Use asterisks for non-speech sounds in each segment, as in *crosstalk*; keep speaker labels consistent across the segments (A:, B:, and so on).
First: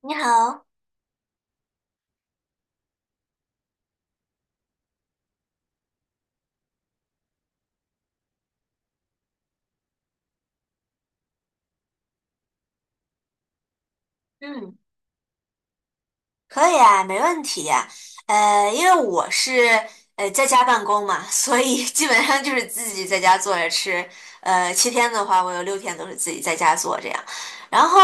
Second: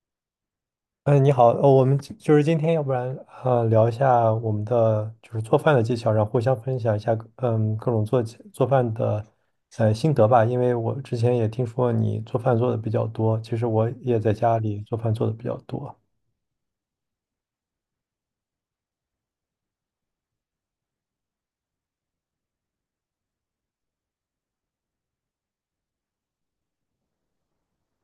A: 你好，
B: 嗯，你好，我们今就是今天，要不然聊一下我们的做饭的技巧，然后互相分享一下各种做饭的心得吧。因为我之前也听说你做饭做的比较多，其实我也在家
A: 嗯，
B: 里做饭做的比较多。
A: 可以啊，没问题呀，因为我是在家办公嘛，所以 *laughs* 基本上就是自己在家做着吃。7天的话，我有6天都是自己在家做这样。然后，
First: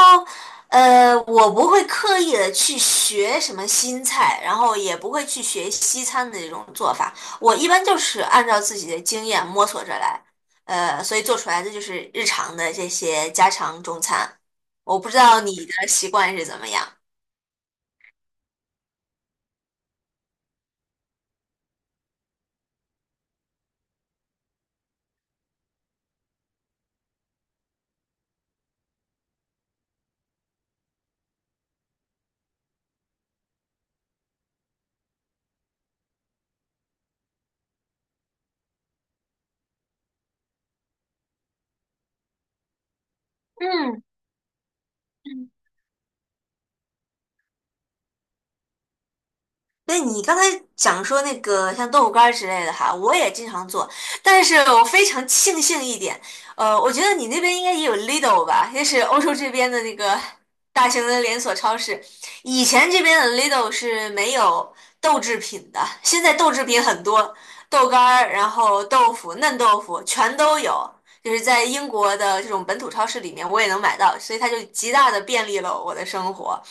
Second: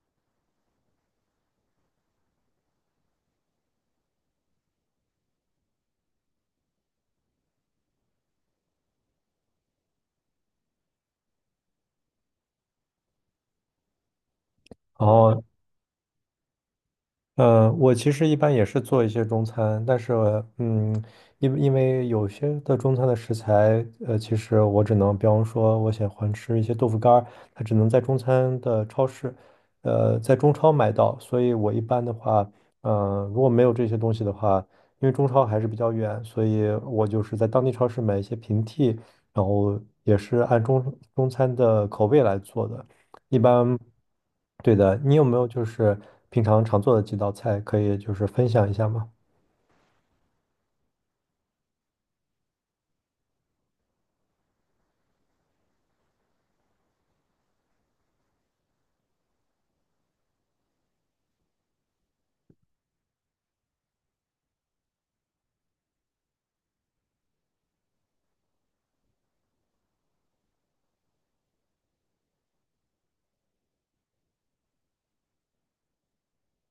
A: 我不会刻意的去学什么新菜，然后也不会去学西餐的这种做法。我一般就是按照自己的经验摸索着来，所以做出来的就是日常的这些家常中餐。我
B: 然
A: 不知道
B: 后
A: 你的习惯是怎么样。
B: 我其实一般也是做一些中餐，但是嗯，因为有些的中餐的食材，其实我只能，比方说，我喜欢吃一些豆腐干儿，它只能在中餐的超市，在中超买到，所以我一般的话，如果没有这些东西的话，因为中超还是比较远，所以我就是在当地超市买一些平替，然后也是按中餐的口味来做的。一般，
A: 嗯
B: 对的，你有没有
A: 嗯，
B: 就是平常做的几道菜，可以就是分享一下吗？
A: 那你刚才讲说那个像豆腐干儿之类的哈，我也经常做，但是我非常庆幸一点，我觉得你那边应该也有 Lidl 吧，也是欧洲这边的那个 *laughs* 大型的连锁超市。以前这边的 Lidl 是没有豆制品的，现在豆制品很多，豆干儿，然后豆腐、嫩豆腐全都有，就是在英国的这种本土超市里面我也能买到，所以它就极大的便利了我的生活。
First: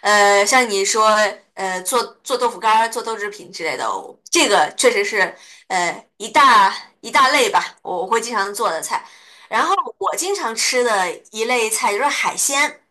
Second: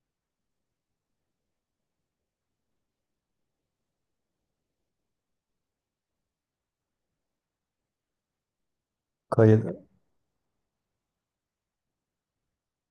A: 像你说，做做豆腐干儿、做豆制品之类的，我这个确实是呃一大一大类吧，我会经常做的菜。
B: 可以
A: 然
B: 的。
A: 后我经常吃的一类菜就是海鲜，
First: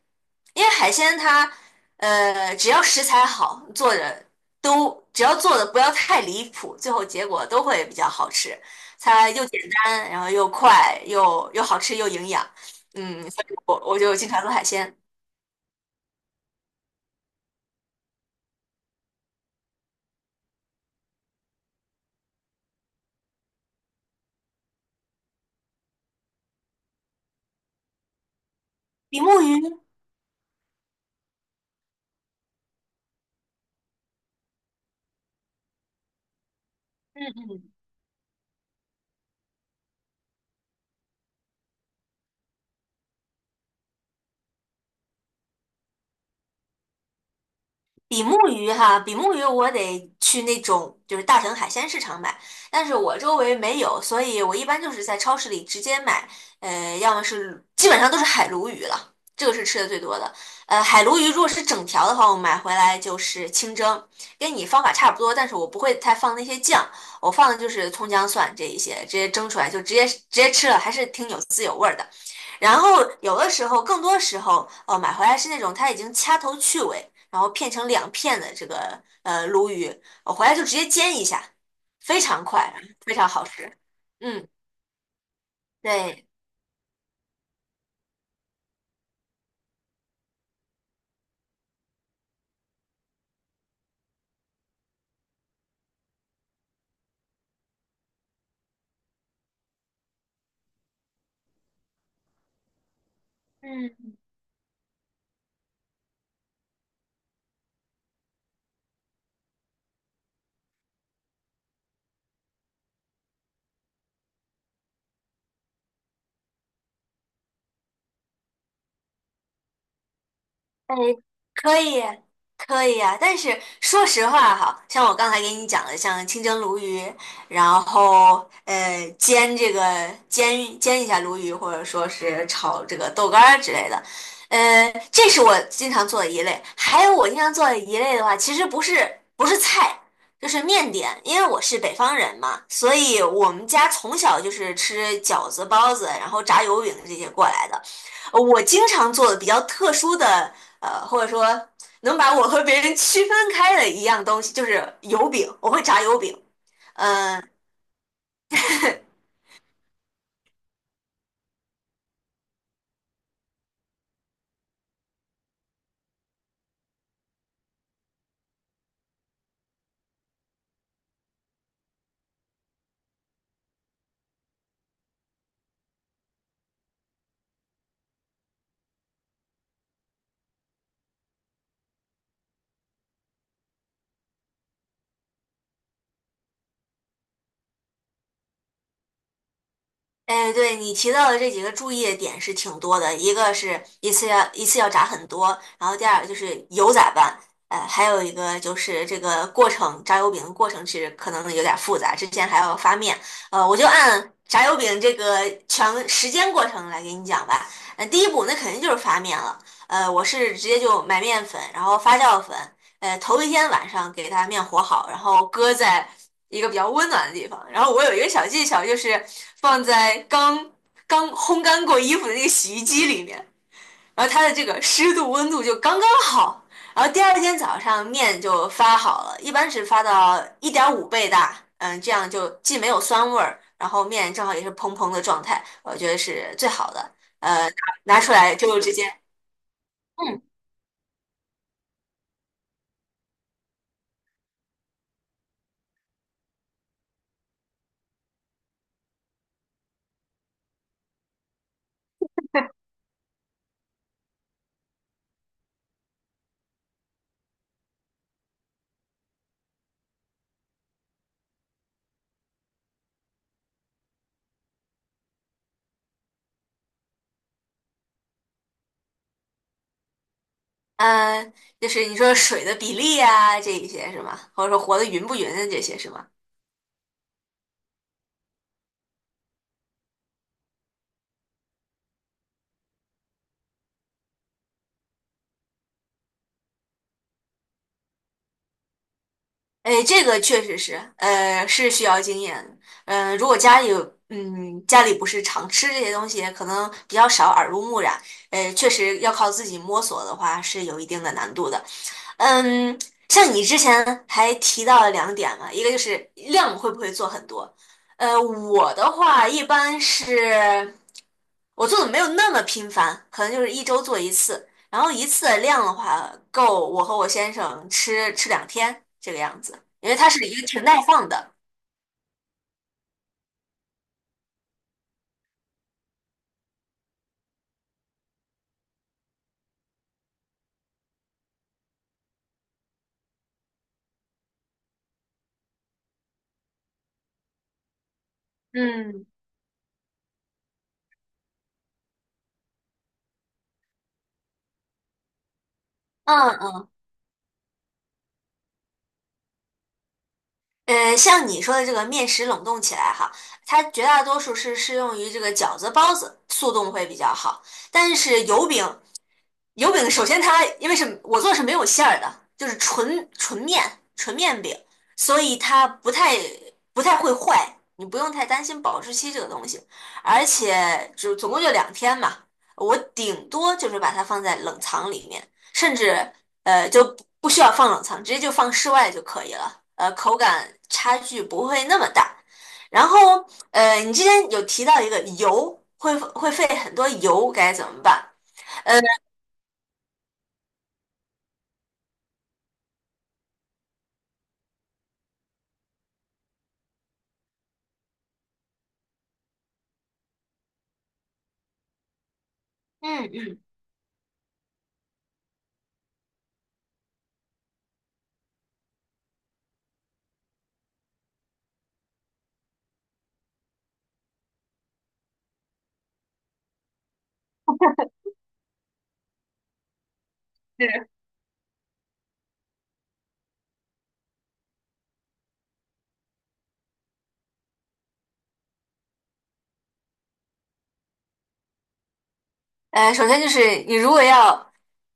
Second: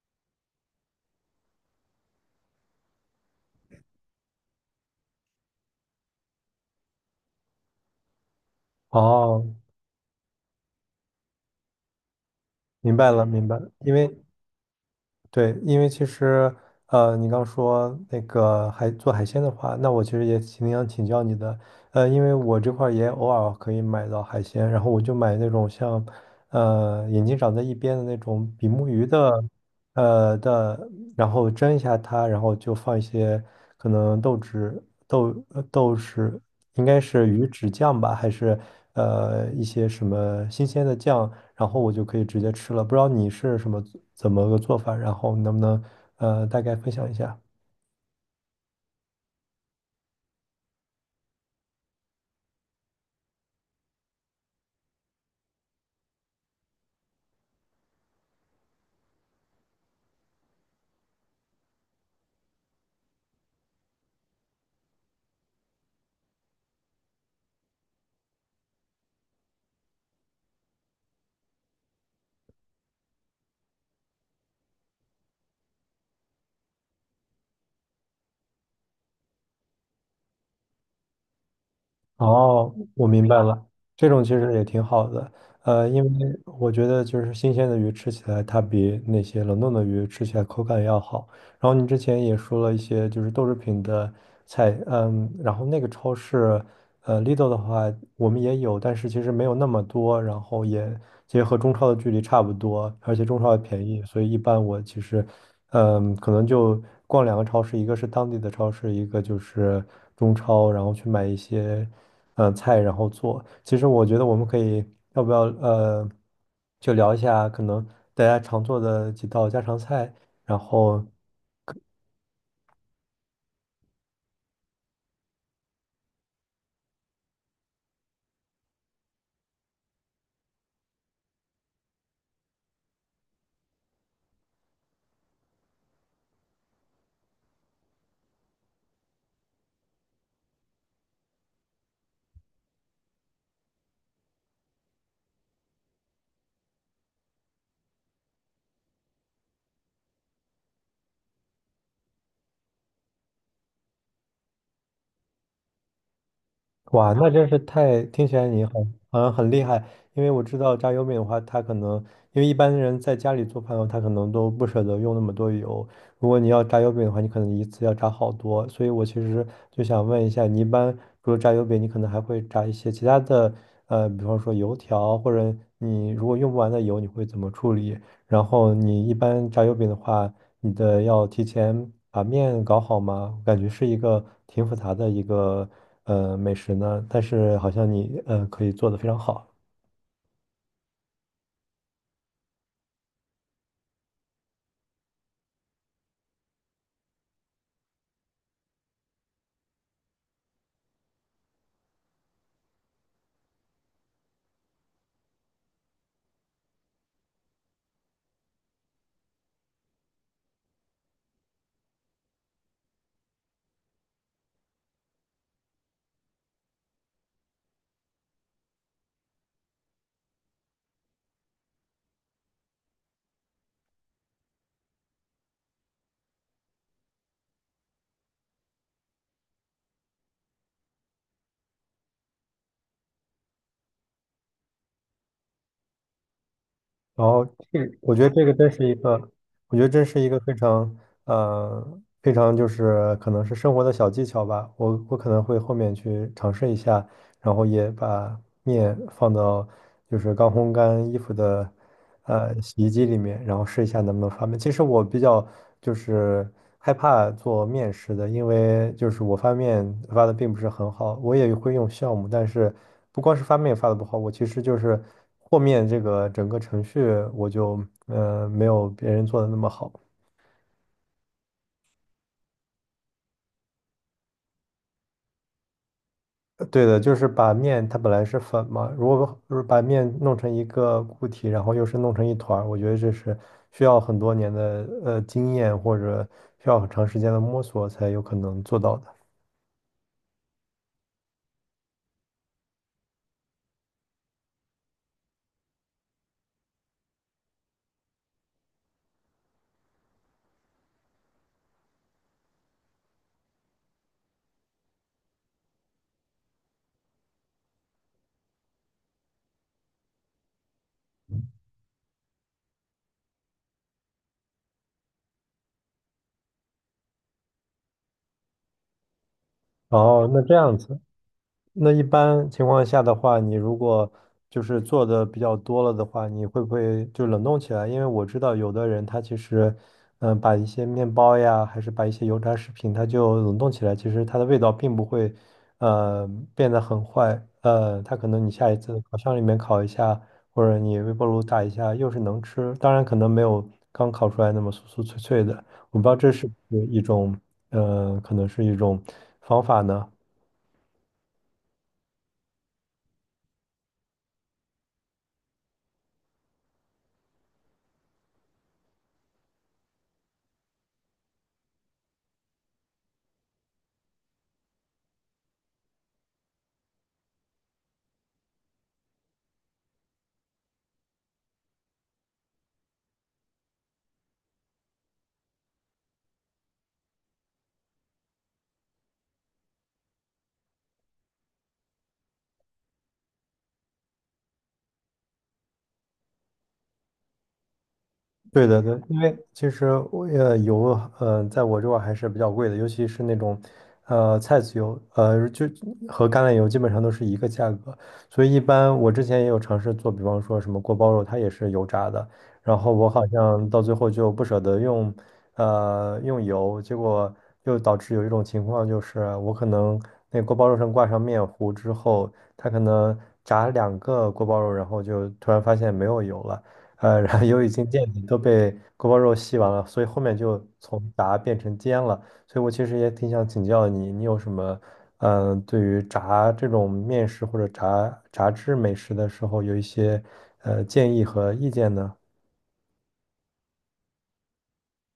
A: 因为海鲜它只要食材好，做的都只要做的不要太离谱，最后结果都会比较好吃。它又
B: 哦，
A: 简单，然后又快，又好吃又营养，
B: 明白了，
A: 嗯，所
B: 明
A: 以
B: 白了。
A: 我
B: 因
A: 我
B: 为
A: 就经常做海鲜。
B: 对，因为其实，你刚说那个海鲜的话，那我其实也挺想请教你的，因为我这块儿也偶尔可以买到海鲜，然后我就买那种像，眼睛长在一边的那种比目鱼
A: 比目
B: 的，
A: 鱼。
B: 呃的，然后蒸一下它，然后就放一些可能豆豉、豆豉，应该是鱼豉酱吧，还是一些什么新鲜的酱。然后我就可以直接吃了。不知道你是怎么个做法，然后能不能大概分享一下？
A: 比目鱼哈，比目鱼我得去那种就是大城海鲜市场买，但是我周围没有，所以我一般就是在超市里直接买，要么是基本上都是海鲈鱼了，这个是吃的最多的。海鲈鱼如果是整条的话，我买回来就是清蒸，跟你方法差不多，但是我不会太放那些酱，我放的就是葱姜蒜这一些，直接蒸出来就直接吃了，还是挺有滋有味儿的。然后有的时候，更多时候，买回来是那种它已经掐头去尾，然后片成2片的这个鲈鱼，我回来就直接煎一下，非常
B: 哦，
A: 快，
B: 我
A: 非
B: 明
A: 常
B: 白
A: 好
B: 了，
A: 吃。
B: 这种其
A: 嗯，
B: 实也挺好的，因为
A: 对。
B: 我觉得就是新鲜的鱼吃起来，它比那些冷冻的鱼吃起来口感要好。然后你之前也说了一些就是豆制品的菜，嗯，然后那个超市，Lidl 的话我们也有，但是其实没有那么多，然后也其实和中超的距离差不多，而且中超也便宜，
A: 嗯。
B: 所以一般我其实嗯，可能就逛两个超市，一个是当地的超市，一个就是中超，然后去买一些菜，然后做。其实我觉得我们可以，要不要就聊一下可能大家常做的几道家常菜，然
A: 哎，
B: 后
A: 可以，可以啊，但是说实话哈，像我刚才给你讲的，像清蒸鲈鱼，然后呃煎这个煎煎一下鲈鱼，或者说是炒这个豆干儿之类的，这是我经常做的一类。还有我经常做的一类的话，其实不是菜，就是面点，因为我是北方人嘛，所以我们家从小就是吃饺子、包子，然后炸油饼这些过来的。我经常做的比较特殊的。或者说能把我和别人区分开的一样东西，就是油饼，我会炸油饼。
B: 哇，那
A: 嗯，
B: 真是太，听起来
A: *laughs*
B: 好像很厉害，因为我知道炸油饼的话，它可能因为一般人在家里做饭的话，他可能都不舍得用那么多油。如果你要炸油饼的话，你可能一次要炸好多。所以我其实就想问一下，你一般除了炸油饼，你可能还会炸一些其他的，比方说油条，或者你如果用不完的油，你会怎么处理？然后你一般炸油饼的话，你的要提前把面搞好吗？我感觉是一个挺复杂的一个美食呢，但是好像你可以做得非常好。
A: 哎，对，你提到的这几个注意的点是挺多的，一个是一次要炸很多，然后第二个就是油咋办？还有一个就是这个过程，炸油饼的过程其实可能有点复杂，之前还要发面。我就按炸油饼这个全时间过程来给你讲吧。第一步那肯定就是发面了。我是直接就买面粉，然后发酵粉。头一天晚上给它面和好，然后搁在一个比较温暖的地方。然后我有一个小技巧，就是放在刚刚烘干过衣服的那个洗衣机里面，然后它的这个湿度、温度就刚刚好。然后第二天早上面就发好了，一般是发到1.5倍大，嗯，这样就既没有酸味儿，然后面正好也是蓬蓬的状态，我觉得是最好的。
B: 然后这
A: 拿
B: 我
A: 拿
B: 觉得
A: 出
B: 这个
A: 来
B: 真
A: 就
B: 是
A: 直
B: 一
A: 接，
B: 个，我觉得真是一个
A: 嗯
B: 非常非常就是可能是生活的小技巧吧。我可能会后面去尝试一下，然后也把面放到就是刚烘干衣服的，洗衣机里面，然后试一下能不能发面。其实我比较就是害怕做面食的，因为就是我发面发的并不是很好，我也会用酵母，但是不光是发面发的不好，我其实就是和面这个整个程序我就没有别人做的那么好。
A: 嗯，就是你说水的比例啊，这一些是吗？或者说和的匀不匀的这些是吗？
B: 对的，就是把面它本来是粉嘛，如果把面弄成一个固体，然后又是弄成一团儿，我觉得这是需要很多年的经验或者需要很长时间的摸索才有可能做到的。
A: 哎，这个确实是，是需要经验的。嗯，如果家里有，嗯，家里不是常吃这些东西，可能比较少耳濡目染。确实要靠自己摸索的话，是有一定的难度的。嗯，像你之前还提到了2点嘛，一个就是量会不会做很多。我的话一般是，我做的没有那么频繁，可能就是一周做一次，然后一次的量的话够我和我先生吃吃两天这个样子，因为
B: 哦，
A: 它
B: 那
A: 是
B: 这
A: 一个
B: 样
A: 挺
B: 子。
A: 耐放的。
B: 那一般情况下的话，你如果就是做的比较多了的话，你会不会就冷冻起来？因为我知道有的人他其实，嗯，把一些面包呀，还是把一些油炸食品，它就冷冻起来，其实它的味道并不会，呃，变得很坏。它可能你下一次烤
A: 嗯，
B: 箱里面烤一下，或者你微波炉打一下，又是能吃。当然，可能没有刚烤出来那么酥酥脆脆的。我不知道这是不
A: 嗯，
B: 是一种，可能是一种方法呢？
A: 像你说的这个面食冷冻起来哈，它绝大多数是适用于这个饺子、包子，速冻会比较好。但是油饼首先它因为是我做的是没有馅儿的，就是纯面饼，所以它不太会坏，你不用太担心保质期这个东西。而且就总共就两天嘛，我顶多就是把它放在冷藏里面，甚至。就不需要放冷藏，直接就放室外就可以了。口感差距不会那么大。然后，你之前有提到一个油会费很多油，该怎么办？
B: 对的，对，因为其实我油，在我这块儿还是比较贵的，尤其是那种，菜籽油，就和橄榄油基本上都是一个价格，所以一般我之前也有尝试做，比方说什么锅包肉，它也是油炸的，然后我好
A: 嗯嗯
B: 像到最后就不舍得用，用油，结果又导致有一种情况就是我可能那锅包肉上挂上面糊之后，它可能炸两个锅包肉，然后就突然发现没有油了。然后油已经见底，都被锅包肉吸完了，所以后面就从炸变成煎了。所以我其实也挺想请教你，你有什么，嗯、对于炸这种面食或者炸制美食的时候，有一些建议和意见呢？
A: 首先就是你如果要，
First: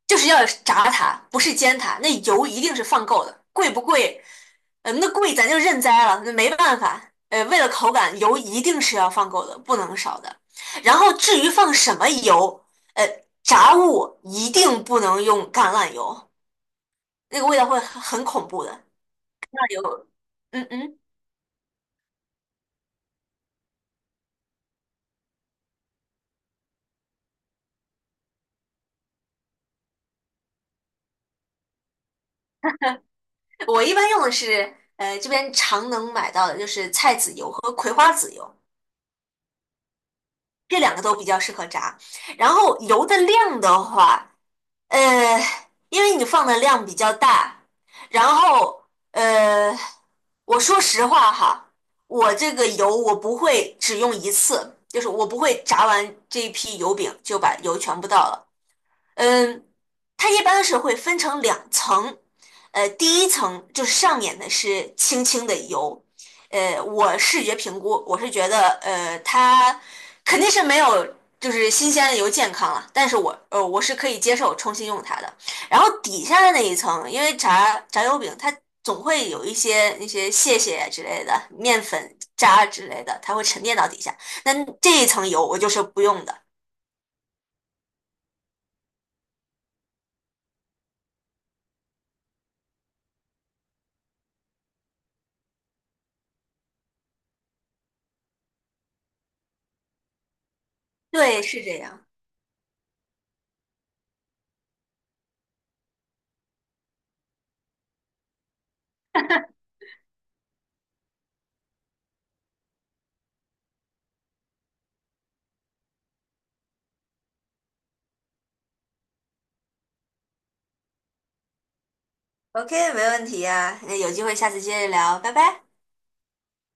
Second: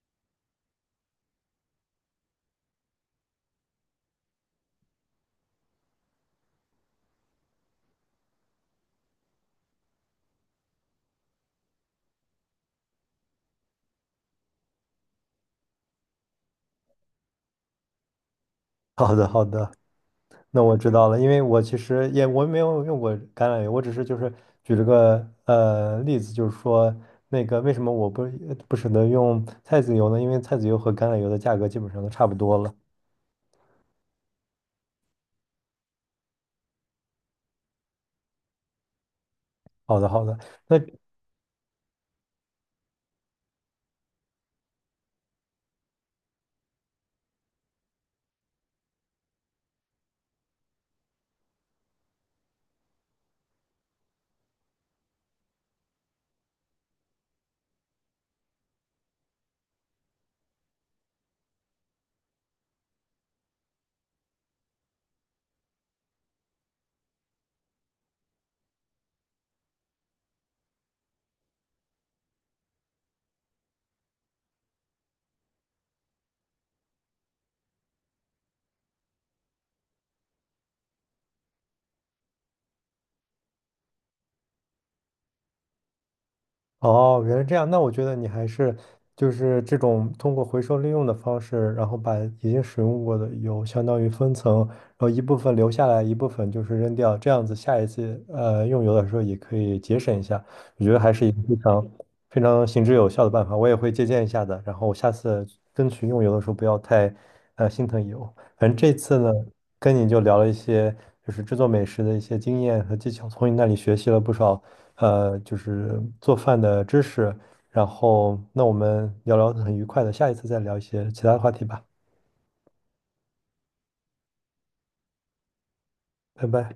A: 就是要炸它，不是煎它，那油一定是放够的，贵不贵？那贵咱就认栽了，那没办法。为了口感，油一定是要放够的，不能少的。然后至于放什么油，呃，炸物一定不能用橄榄油，那个味道会很恐怖的。
B: *laughs* 好的，好
A: 那
B: 的，
A: 榄油，
B: 那
A: 嗯
B: 我知
A: 嗯，
B: 道了，因为我其实也我没有用过橄榄油，我只是就是举了个例子，就是说那个为什么我不不舍得用菜籽油呢？因为菜籽油和橄榄油的价格基本上都差不多了。
A: 我一般用的是这边常能买到的，就是菜籽油和葵花籽油。
B: 好的，好的。那
A: 这两个都比较适合炸。然后油的量的话，呃，因为你放的量比较大，然后呃，我说实话哈，我这个油我不会只用一次，就是我不会炸完这一批油饼就把油全部倒了。嗯，它一般是会分成2层，第一层就是上面的是轻轻的油，我视觉评估，我是觉得，它肯定是没有就是新鲜的油健康了，但是我是可以接受重新用它的。然后底下的那一层，因为炸油饼它总会有一些那些屑屑之类的、面粉渣之类的，它会沉淀到底下，那这一层油我就是不用的。
B: 哦，原来这样。那我觉得你还是就是这种通过回收利用的方式，然后把已经使用过的油相当于分层，然后一部分留下来，一部分就是扔掉，这样子下一次用油的时候也可以节省一下。我觉得还是一个
A: 对，
B: 非
A: 是这
B: 常
A: 样。
B: 非常行之有效的办法，我也会借鉴一下的。然后我下次争取用油的时候不要太心疼油。反正这次呢，跟你就聊了一些，就是制作美食的一些经验和技巧，从你那里学习了不少，就是做饭的知识。然后，那我们聊得很愉快的，下一次再聊一些其他的话题吧，
A: OK,没问题呀，那有机会下次接着聊，拜拜。
B: 拜拜。